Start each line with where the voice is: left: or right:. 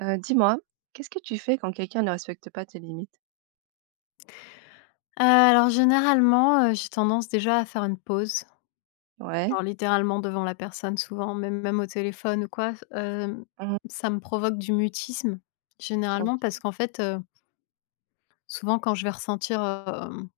right: Dis-moi, qu'est-ce que tu fais quand quelqu'un ne respecte pas tes limites?
left: Alors généralement, j'ai tendance déjà à faire une pause,
right: Ouais.
left: genre littéralement devant la personne souvent, même au téléphone ou quoi, s
right: Mmh.
left: ça me provoque du mutisme généralement
right: OK.
left: parce qu'en fait, souvent quand je vais ressentir,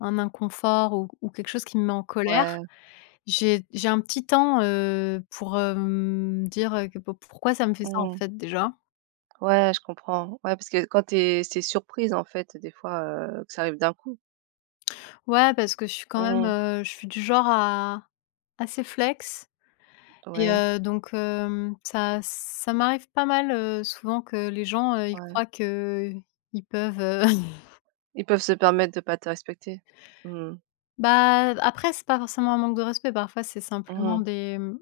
left: un inconfort ou quelque chose qui me met en
right: Ouais.
left: colère, j'ai un petit temps, pour, me dire, que po pourquoi ça me fait ça en
right: Mmh.
left: fait déjà.
right: Ouais, je comprends. Ouais, parce que quand t'es c'est surprise, en fait, des fois, que ça arrive d'un coup.
left: Ouais parce que je suis quand même,
right: Mmh.
left: je suis du genre à assez flex. Et
right: Ouais,
left: donc ça m'arrive pas mal, souvent que les gens, ils
right: ouais.
left: croient qu'ils peuvent,
right: Ils peuvent se permettre de pas te respecter. Mmh.
left: bah, après c'est pas forcément un manque de respect, parfois c'est
right: Mmh.
left: simplement des, mmh,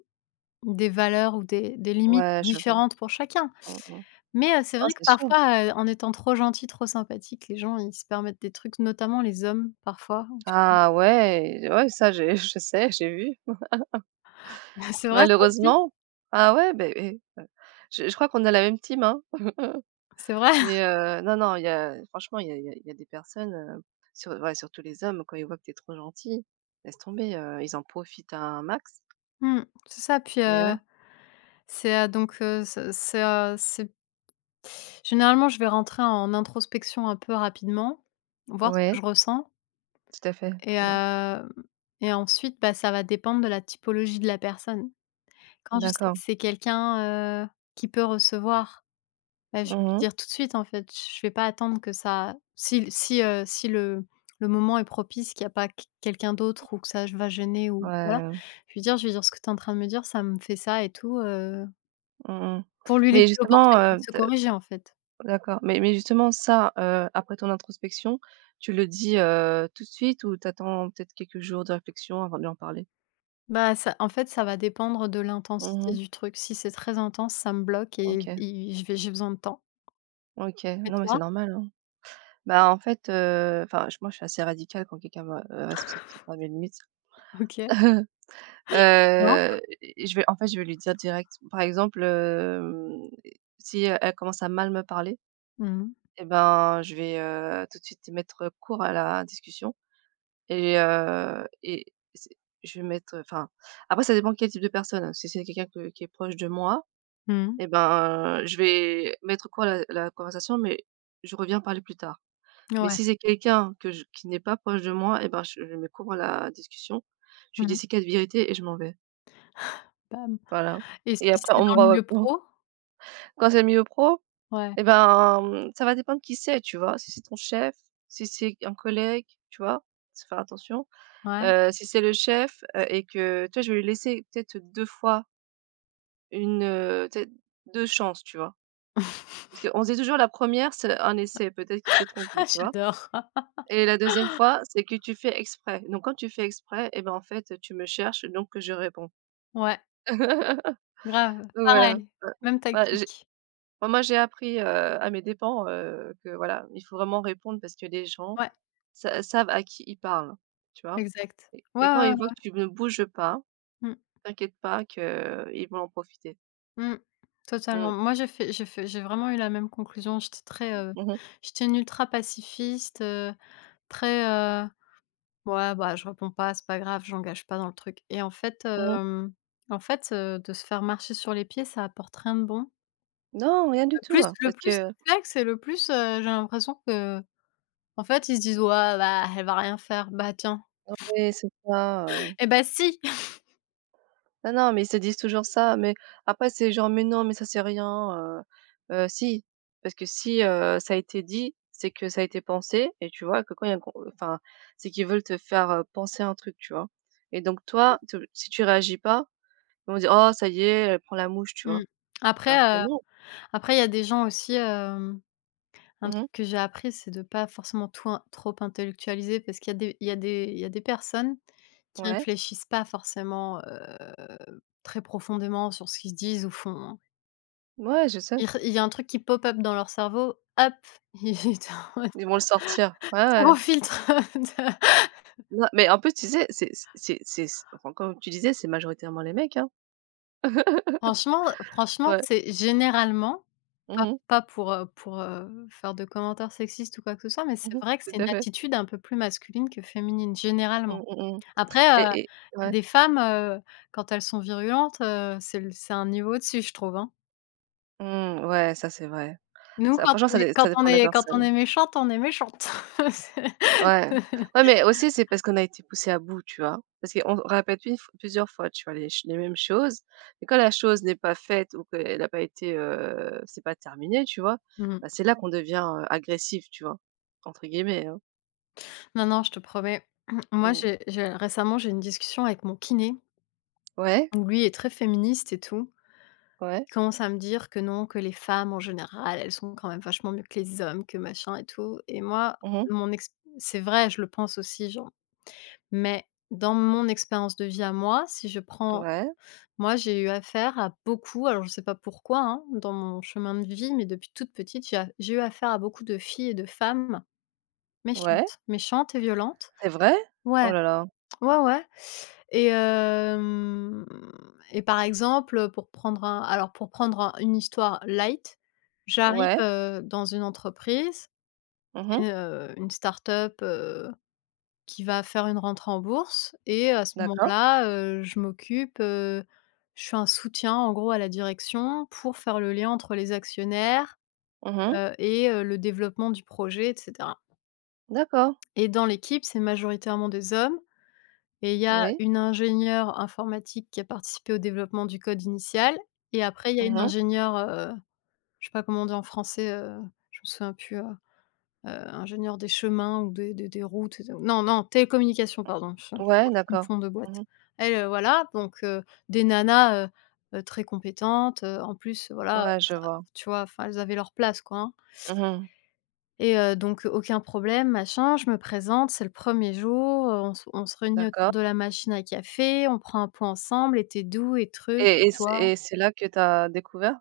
left: des valeurs ou des limites
right: Ouais, je vois.
left: différentes pour chacun.
right: Mmh mh.
left: Mais c'est
right: Ah,
left: vrai que
right: c'est sûr.
left: parfois, en étant trop gentil, trop sympathique, les gens ils se permettent des trucs, notamment les hommes parfois.
right: Ah ouais, ouais, ça, j'ai je sais, j'ai vu.
left: C'est vrai ça aussi?
right: Malheureusement. Ah ouais, ben. Eh, je crois qu'on a la même team, hein.
left: C'est vrai?
right: Mais non, non, il y a franchement, il y a il y a il y a des personnes, sur ouais, surtout les hommes, quand ils voient que t'es trop gentil, laisse tomber, ils en profitent un max.
left: Mmh, c'est ça. Puis,
right: Mais ouais.
left: c'est généralement, je vais rentrer en introspection un peu rapidement, voir ce que
right: Ouais,
left: je ressens
right: tout à fait,
left: et
right: je vois.
left: hem et ensuite, bah, ça va dépendre de la typologie de la personne. Quand je sais que
right: D'accord.
left: c'est quelqu'un, qui peut recevoir, bah, je vais lui
right: Mmh.
left: dire tout de suite, en fait. Je vais pas attendre que ça si le moment est propice, qu'il n'y a pas q quelqu'un d'autre ou que ça va gêner ou voilà,
right: Ouais,
left: je vais dire: «Ce que tu es en train de me dire, ça me fait ça et tout»,
right: mmh.
left: pour lui
right: Mais
left: laisser
right: justement,
left: l'opportunité de se
right: tu
left: corriger, en fait.
right: d'accord, mais justement ça, après ton introspection, tu le dis, tout de suite ou t'attends peut-être quelques jours de réflexion avant de lui en parler?
left: Bah, ça en fait, ça va dépendre de l'intensité
right: Mmh.
left: du truc. Si c'est très intense, ça me bloque et
right: OK,
left: et je vais j'ai besoin de temps.
right: OK.
left: Et
right: Non, mais c'est
left: toi?
right: normal, hein. Bah, en fait, enfin, je moi, je suis assez radicale quand quelqu'un me, respecte pas mes limites.
left: OK. Comment?
right: Heu, je vais en fait, je vais lui dire direct. Par exemple, si elle commence à mal me parler
left: Mmh mh.
right: et ben, je vais, tout de suite mettre court à la discussion et c'est je vais mettre, enfin, après ça dépend quel type de personne. Si c'est quelqu'un que qui est proche de moi
left: Mmh.
right: et ben, je vais mettre court à la conversation, mais je reviens parler plus tard. Mais
left: Ouais.
right: si c'est quelqu'un que je qui n'est pas proche de moi eh ben, je mets cours à la discussion. Je lui dis
left: Mmh.
right: ses 4 vérités et je m'en vais.
left: Bam.
right: Voilà,
left: Et si
right: et après
left: c'est
right: on me
left: dans le
right: voit
left: milieu
right: plus.
left: pro?
right: Quand c'est le milieu pro,
left: Ouais,
right: eh ben, ça va dépendre qui c'est, tu vois? Si c'est ton chef, si c'est un collègue, tu vois? Faut faire attention.
left: ouais.
right: Si c'est le chef, et que tu vois, je vais lui laisser peut-être 2 fois tu sais, 2 chances, tu vois? Parce qu'on se dit toujours la première c'est un essai, peut-être qu'il s'est
left: Ah,
right: trompé, tu vois?
left: j'adore!
right: Et la deuxième fois, c'est que tu fais exprès. Donc quand tu fais exprès et ben, en fait, tu me cherches donc je réponds.
left: Ouais, grave,
right: Donc voilà,
left: pareil,
right: ouais.
left: même
right: Ouais, j'ai
left: tactique.
right: enfin moi j'ai appris, à mes dépens, que voilà, il faut vraiment répondre parce que les gens
left: Ouais,
right: sa savent à qui ils parlent, tu vois?
left: exact.
right: Et
left: Ouais,
right: et quand
left: ouais,
right: ils voient que
left: ouais.
right: tu ne bouges pas,
left: Mmh,
right: t'inquiète pas que ils vont en profiter.
left: mmh. Totalement.
right: Mmh.
left: Moi, j'ai vraiment eu la même conclusion. J'étais très, heu,
right: Mmh mh.
left: j'étais une ultra pacifiste, très. Ouais, bah, je réponds pas, c'est pas grave, j'engage pas dans le truc et en fait,
right: Mmh.
left: hem, en fait, heu, de se faire marcher sur les pieds, ça apporte rien de bon.
right: Non, rien du
left: Le
right: tout,
left: plus le
right: parce
left: plus
right: que
left: c'est flexes et le plus, j'ai l'impression que en fait, ils se disent: «Ouais, bah, elle va rien faire. Bah, tiens.
right: non mais c'est ça.
left: Et bah, si!»
right: Non, non, mais ils se disent toujours ça, mais après c'est genre: «Mais non, mais ça c'est rien». Si, parce que si, ça a été dit, c'est que ça a été pensé et tu vois que quand il y a un con enfin, c'est qu'ils veulent te faire, penser un truc, tu vois? Et donc toi, te si tu réagis pas, ils vont dire: «Oh ça y est, elle prend la mouche», tu vois?
left: Mmh. Après,
right: Alors que
left: heu,
right: non.
left: après il y a des gens aussi, un
right: Mmh.
left: truc que j'ai appris, c'est de pas forcément tout in trop intellectualiser parce qu'il y a des personnes qui
right: Ouais.
left: réfléchissent pas forcément, très profondément sur ce qu'ils se disent ou font, hein.
right: Ouais, je sais.
left: Il y a un truc qui pop up dans leur cerveau, hop, ils étaient en mode
right: Ils vont le sortir. Ouais,
left: zéro
right: ouais.
left: filtre.
right: Non, mais en plus, tu sais, c'est c enfin, comme tu disais, c'est majoritairement les mecs, hein.
left: Franchement franchement,
right: Ouais.
left: c'est généralement pas
right: Mmh mh.
left: pas pour faire de commentaires sexistes ou quoi que ce soit, mais c'est
right: Mmh.
left: vrai que
right: Tout
left: c'est une
right: à fait.
left: attitude un peu plus masculine que féminine, généralement.
right: Mmh, mmh mh.
left: Après,
right: Et
left: il y a
right: ouais.
left: des femmes, quand elles sont virulentes, c'est un niveau au-dessus, je trouve, hein.
right: Mmh, ouais, ça c'est vrai.
left: Nous,
right: Ça franchement ça dépend de la
left: quand on
right: personne.
left: est méchante, on est méchante. C'est
right: Ouais. Ouais, mais aussi c'est parce qu'on a été poussé à bout, tu vois? Parce qu'on répète une f plusieurs fois, tu vois, les mêmes choses et quand la chose n'est pas faite ou qu'elle a pas été, c'est pas terminé, tu vois?
left: mmh.
right: Bah, c'est là qu'on devient, «agressif», tu vois? Entre guillemets, hein.
left: Non, non, je te promets. Moi,
right: Mmh.
left: j'ai récemment, j'ai une discussion avec mon kiné,
right: Ouais,
left: où lui est très féministe et tout.
right: ouais.
left: Il commence à me dire que non, que les femmes, en général, elles sont quand même vachement mieux que les hommes, que machin et tout. Et moi,
right: Mmh.
left: mon ex c'est vrai, je le pense aussi, genre. Mais dans mon expérience de vie à moi, si je prends
right: Ouais,
left: moi, j'ai eu affaire à beaucoup, alors je sais pas pourquoi, hein, dans mon chemin de vie, mais depuis toute petite, j'ai eu affaire à beaucoup de filles et de femmes
right: ouais.
left: méchantes, méchantes et violentes.
right: C'est vrai? Oh
left: Ouais.
right: là là.
left: Ouais, ouais et hem et par exemple, pour prendre un alors pour prendre un une histoire light, j'arrive,
right: Ouais.
left: dans une entreprise qui
right: Mmh.
left: est, une start-up, qui va faire une rentrée en bourse et à ce
right: D'accord.
left: moment-là, je suis un soutien en gros à la direction pour faire le lien entre les actionnaires,
right: Mmh.
left: le développement du projet et cetera
right: D'accord.
left: et dans l'équipe, c'est majoritairement des hommes. Et il y a
right: Oui.
left: une ingénieure informatique qui a participé au développement du code initial et après il y a une
right: Mmh.
left: ingénieure, je sais pas comment on dit en français, je me souviens plus, ingénieure des chemins ou des routes et de non, non, télécommunications, pardon, je
right: Ouais, d'accord.
left: confonds 2 boîtes.
right: Mmh.
left: Elle, voilà, donc des nanas, très compétentes, en plus, voilà,
right: Ouais, je
left: ça
right: vois.
left: tu vois? Enfin, elles avaient leur place, quoi, hein.
right: Mmh.
left: Et donc aucun problème, machin. Je me présente, c'est le premier jour, on se réunit
right: D'accord.
left: autour de la machine à café, on prend un pot ensemble et tu d'où et truc et toi?
right: Et c'est là que tu as découvert?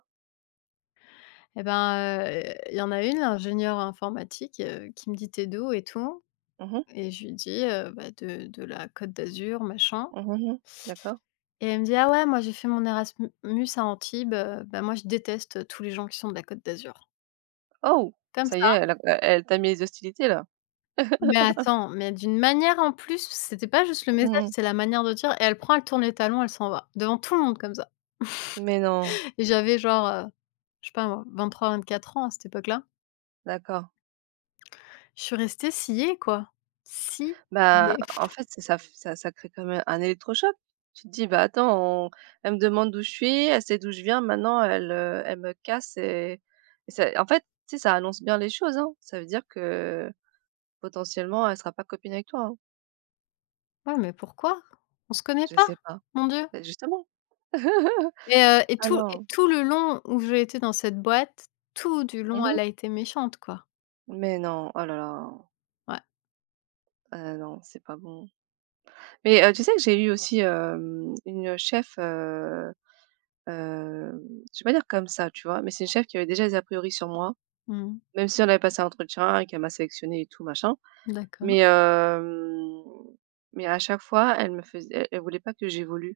left: Et ben, il y en a une, l'ingénieure informatique, qui me dit: t'es es d'où et tout?»
right: Mmh mh.
left: et je lui dis, bah, de la Côte d'Azur, machin
right: Mmh. D'accord.
left: et elle me dit: «Ah ouais, moi j'ai fait mon Erasmus à Antibes, bah, moi je déteste tous les gens qui sont de la Côte d'Azur».
right: Oh!
left: Comme
right: Ça y est, elle t'a mis les hostilités là?
left: Mais attends, mais d'une manière en plus, c'était pas juste le message,
right: Mmh.
left: c'est la manière de dire et elle tourne les talons, elle s'en va, devant tout le monde comme ça
right: Mais non,
left: et j'avais genre, je sais pas moi, 23-24 ans à cette époque-là.
right: d'accord.
left: Je suis restée sciée quoi, sciée.
right: Bah, en fait, ça crée quand même un électrochoc. Tu te dis: «Bah, attends, on elle me demande d'où je suis, elle sait d'où je viens, maintenant elle me casse». Et ça en fait, tu sais, ça annonce bien les choses, hein. Ça veut dire que, potentiellement, elle sera pas copine avec toi, hein.
left: Ouais, mais pourquoi? On se connaît
right: Je
left: pas,
right: sais pas.
left: mon Dieu
right: Bah, justement.
left: et
right: Ah
left: tout et
right: non.
left: tout le long où j'ai été dans cette boîte, tout du long,
right: Mmh.
left: elle a été méchante quoi.
right: Mais non, oh là là,
left: Ouais.
right: non, c'est pas bon. Mais, tu sais que j'ai eu aussi, une chef, hem, je vais pas dire comme ça, tu vois? Mais c'est une chef qui avait déjà des a priori sur moi,
left: Mmh.
right: même si on avait passé un entretien et qu'elle m'a sélectionné et tout machin.
left: D'accord.
right: Mais, hem, mais à chaque fois, elle me faisait elle voulait pas que j'évolue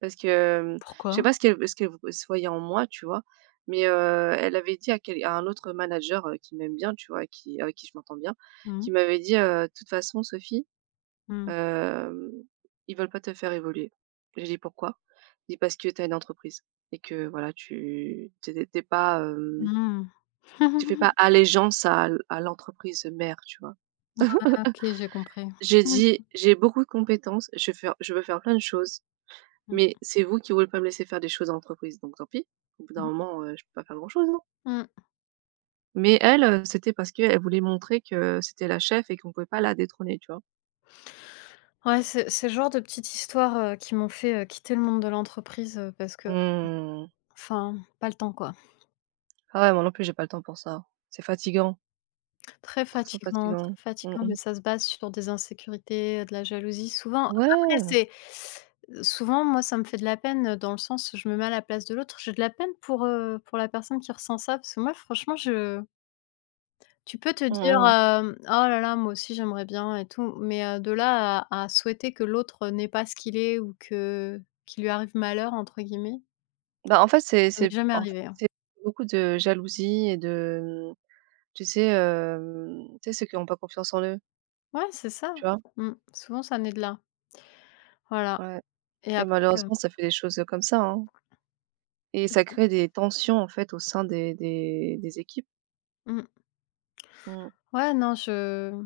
right: parce que, je sais
left: Pourquoi?
right: pas ce qu'elle ce qu'elle v se voyait en moi, tu vois? Mais, elle avait dit à un autre manager, qui m'aime bien, tu vois? Qui Avec qui je m'entends bien, qui
left: Mmh.
right: m'avait dit, «De toute façon Sophie,
left: Mmh.
right: Hem, ils veulent pas te faire évoluer. J'ai dit: «Pourquoi?» Il dit: «Parce que tu as une entreprise et que voilà, tu t'es étais tu pas, hem,
left: Mmh.
right: tu fais pas allégeance à l à l'entreprise mère», tu vois?
left: Ah, OK, j'ai compris.
right: J'ai
left: Mmh.
right: dit: «J'ai beaucoup de compétences, je veux faire plein de choses,
left: Mmh
right: mais c'est vous qui voulez pas me laisser faire des choses en entreprise, donc tant pis. Au bout d'un
left: mh.
right: moment, je peux pas faire grand chose, hein».
left: Mmh.
right: Mais elle, c'était parce qu'elle voulait montrer que c'était la chef et qu'on pouvait pas la détrôner, tu vois?
left: Ouais, c'est le genre de petites histoires, qui m'ont fait, quitter le monde de l'entreprise, parce que,
right: Mmh.
left: enfin, pas le temps, quoi.
right: Ah ouais, moi non plus, j'ai pas le temps pour ça. C'est fatigant. Trop, trop
left: Très
right: fatiguant. Mmh
left: fatigant, mais
right: mh.
left: ça se base sur des insécurités, de la jalousie. Souvent après
right: Ouais,
left: c'est souvent moi ça me fait de la peine, dans le sens où je me mets à la place de l'autre. J'ai de la peine pour la personne qui ressent ça parce que moi franchement je tu peux te
right: mmh
left: dire,
right: mh.
left: hem: «Oh là là, moi aussi j'aimerais bien et tout», mais de là à souhaiter que l'autre n'est pas ce qu'il est ou que qu'il lui arrive «malheur» entre guillemets,
right: Bah, en fait,
left: ça m'est
right: c'est
left: jamais
right: en f
left: arrivé, hein.
right: c'est beaucoup de jalousie et de, tu sais, ceux qui ont pas confiance en eux,
left: Ouais, c'est ça.
right: tu vois?
left: Mmh, souvent ça naît de là. Voilà
right: Ouais
left: et
right: et
left: après,
right: malheureusement, ça fait des choses, comme ça, hein, et
left: c'est
right: ça
left: ça.
right: crée des tensions, en fait, au sein des équipes.
left: Mmh.
right: Mmh.
left: Ouais, non, je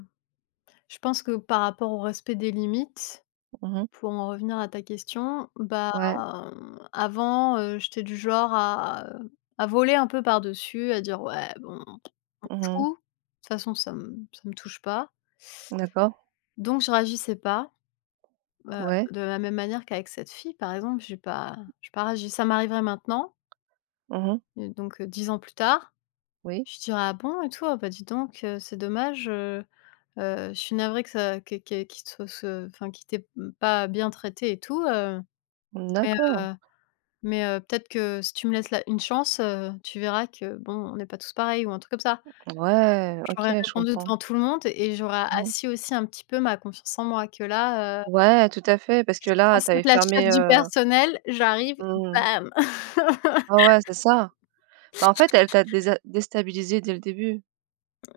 left: je pense que par rapport au respect des limites,
right: Mmh mh.
left: pour en revenir à ta question, bah,
right: Ouais.
left: avant, j'étais du genre à, voler un peu par-dessus, à dire: «Ouais, bon, on
right: Mmh mh.
left: fout, de toute façon ça me touche pas»,
right: D'accord.
left: donc je réagissais pas, heu,
right: Ouais.
left: de la même manière qu'avec cette fille, par exemple, j'ai pas réagi. Ça m'arriverait maintenant,
right: Mmh mh.
left: et donc 10 ans plus tard,
right: Oui.
left: je dirais: «Ah bon?» et tout, «Ah bah, dis donc, c'est dommage, je suis navrée que ça que qu'il soit se enfin, qu'il t'ait pas bien traité et tout, mais
right: D'accord.
left: heu mais peut-être que si tu me laisses là une chance, tu verras que bon, on n'est pas tous pareils ou un truc comme ça.
right: Ouais, OK,
left: J'aurais
right: je
left: répondu
right: comprends.
left: devant tout le monde et j'aurais
right: Mmh mh.
left: assis aussi un petit peu ma confiance en moi que là,
right: Ouais, tout à fait, parce
left: je
right: que
left: suis
right: là,
left: censée
right: tu avais
left: être la chef
right: fermé,
left: du personnel, j'arrive,
right: mmh mh.
left: bam!
right: Ouais, ouais, c'est ça. Bah, en fait, elle t'a désa déstabilisée dès le début,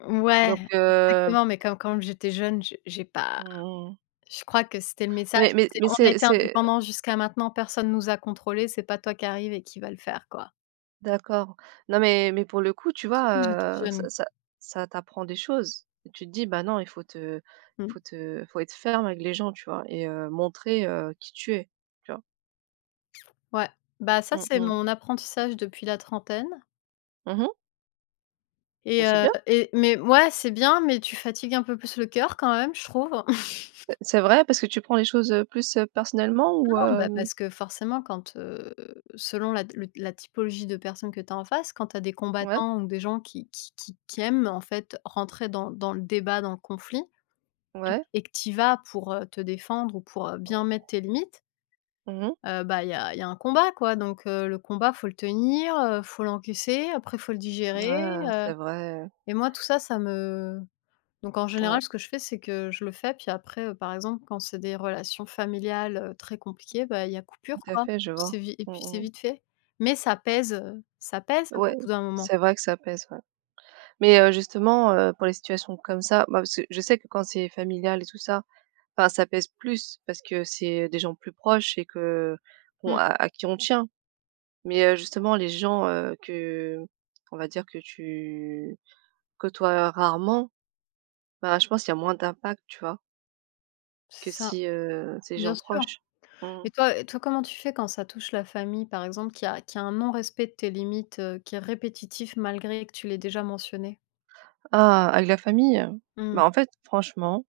left: Ouais,
right: donc,
left: exactement, mais comme quand j'étais jeune, je j'ai pas.
right: mmh
left: Je crois que c'était le message,
right: Mais mais
left: c'est:
right: mais
left: «On a été
right: c'est
left: indépendants jusqu'à maintenant, personne nous a contrôlés, c'est pas toi qui arrive et qui va le faire, quoi.
right: d'accord. Non, mais pour le coup, tu
left: C'est tout. J'étais
right: vois,
left: jeune».
right: ça t'apprend des choses. Et tu te dis: «Bah, non, il faut te
left: Mmh.
right: faut te faut être ferme avec les gens», tu vois? Et montrer, qui tu es, tu vois?
left: Ouais. Bah, ça,
right: Mmh
left: c'est
right: mh.
left: mon apprentissage depuis la trentaine
right: Mmh mh. Bah, c'est bien,
left: mais ouais, c'est bien, mais tu fatigues un peu plus le cœur quand même, je trouve.
right: c'est vrai parce que tu prends les choses, plus, personnellement ou
left: Non, bah,
right: hem?
left: parce que forcément quand, selon la typologie de personnes que tu as en face, quand tu as des
right: Ouais,
left: combattants ou des gens qui aiment, en fait, rentrer dans le débat, dans le conflit
right: ouais.
left: et que tu y vas pour, te défendre ou pour, bien mettre tes limites.
right: Mmh.
left: Bah, il y a un combat quoi, donc le combat faut le tenir, faut l'encaisser, après faut le digérer,
right: Ah,
left: heu
right: c'est vrai.
left: et moi tout ça, ça me donc en
right: Ouais,
left: général, ce que je fais, c'est que je le fais, puis après, par exemple, quand c'est des relations familiales, très compliquées, bah, il y a coupure
right: tout à
left: quoi.
right: fait, je
left: C'est
right: vois.
left: vi Et
right: Mmh
left: puis c'est
right: mh.
left: vite fait. Mais ça pèse au
right: Ouais,
left: bout d'un moment.
right: c'est vrai que ça pèse, ouais. Mais, justement, pour les situations comme ça, bah, parce que je sais que quand c'est familial et tout ça, enfin, ça pèse plus parce que c'est des gens plus proches et que bon,
left: Mmh,
right: à qui on tient. Mais, justement les gens, que on va dire que tu côtoies rarement, bah, je pense qu'il y a moins d'impact, tu vois?
left: c'est
right: Que
left: ça,
right: si, c'est des
left: bien
right: gens
left: sûr.
right: proches. Mmh.
left: Et toi, comment tu fais quand ça touche la famille, par exemple, qui a un non-respect de tes limites, qui est répétitif malgré que tu l'aies déjà mentionné?
right: Ah, avec la famille?
left: Mmh.
right: Bah, en fait, franchement,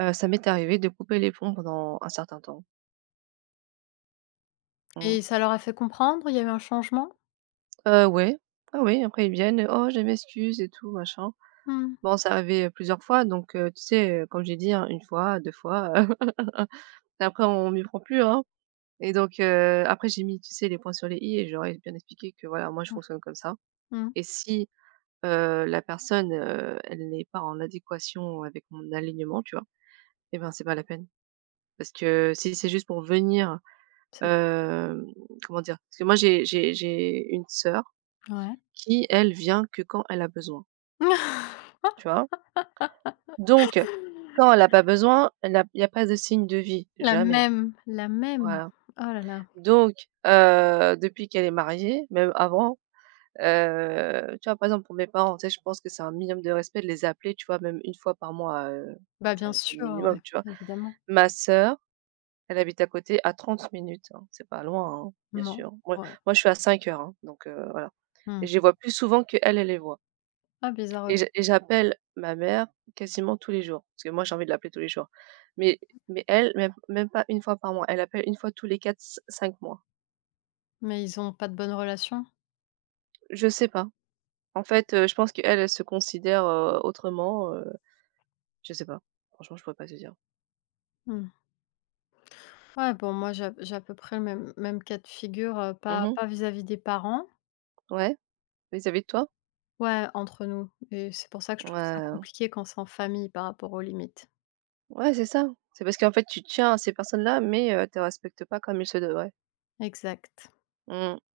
right: ça m'est arrivé de couper les ponts pendant un certain temps. Mmh.
left: Et ça leur a fait comprendre? Il y a eu un changement?
right: Ouais. Ah oui, après ils viennent, «Oh, je m'excuse et tout machin».
left: Mmh.
right: Bon, c'est arrivé, plusieurs fois donc, tu sais, comme j'ai dit, hein, 1 fois, 2 fois, et après on m'y prend plus, hein, et donc, après j'ai mis, tu sais, les points sur les i et je leur ai bien expliqué que voilà, moi je
left: Ouais.
right: fonctionne comme ça
left: Mmh.
right: et si, la personne, elle n'est pas en adéquation avec mon alignement, tu vois? Et ben, c'est pas la peine. Parce que si c'est juste pour venir,
left: C'est
right: hem, comment dire? Parce que moi j'ai une sœur
left: Ouais.
right: qui, elle, vient que quand elle a besoin, tu vois? Donc, quand elle a pas besoin, elle a il y a pas de signe de vie,
left: La
right: jamais,
left: même, la même.
right: voilà.
left: Oh là là.
right: Donc, depuis qu'elle est mariée, même avant, tu vois, par exemple, pour mes parents, tu sais, je pense que c'est un minimum de respect de les appeler, tu vois, même une fois par mois,
left: Bah,
right: ça
left: bien
right: c'est le
left: sûr, ouais,
right: minimum, tu vois?
left: évidemment.
right: Ma sœur, elle habite à côté, à 30 minutes, hein, c'est pas loin, hein, bien
left: Non.
right: sûr. Moi
left: Ouais.
right: moi, je suis à 5 heures, hein, donc, voilà, et
left: Mmh.
right: je les vois plus souvent qu'elle, elle les voit.
left: Ah bizarre, ouais.
right: Et j'appelle ma mère quasiment tous les jours, parce que moi j'ai envie de l'appeler tous les jours. Mais mais elle, même pas une fois par mois, elle appelle une fois tous les quatre cinq mois.
left: Mais ils ont pas de bonne relation?
right: Je sais pas. En fait, je pense qu'elle, elle se considère, autrement, je sais pas. Franchement, je pourrais pas te dire.
left: Mmh. Ouais, bon, moi, j'ai à peu près le même cas de figure, pas
right: Mmh.
left: pas vis-à-vis des parents.
right: Ouais, vis-à-vis de toi?
left: Ouais, entre nous et c'est pour ça que je trouve ça
right: Ouais,
left: compliqué quand c'est en famille par rapport aux limites.
right: ouais, c'est ça. C'est parce qu'en fait, tu tiens à ces personnes-là, mais tu respectes pas comme il se devrait.
left: Exact.
right: Mmh.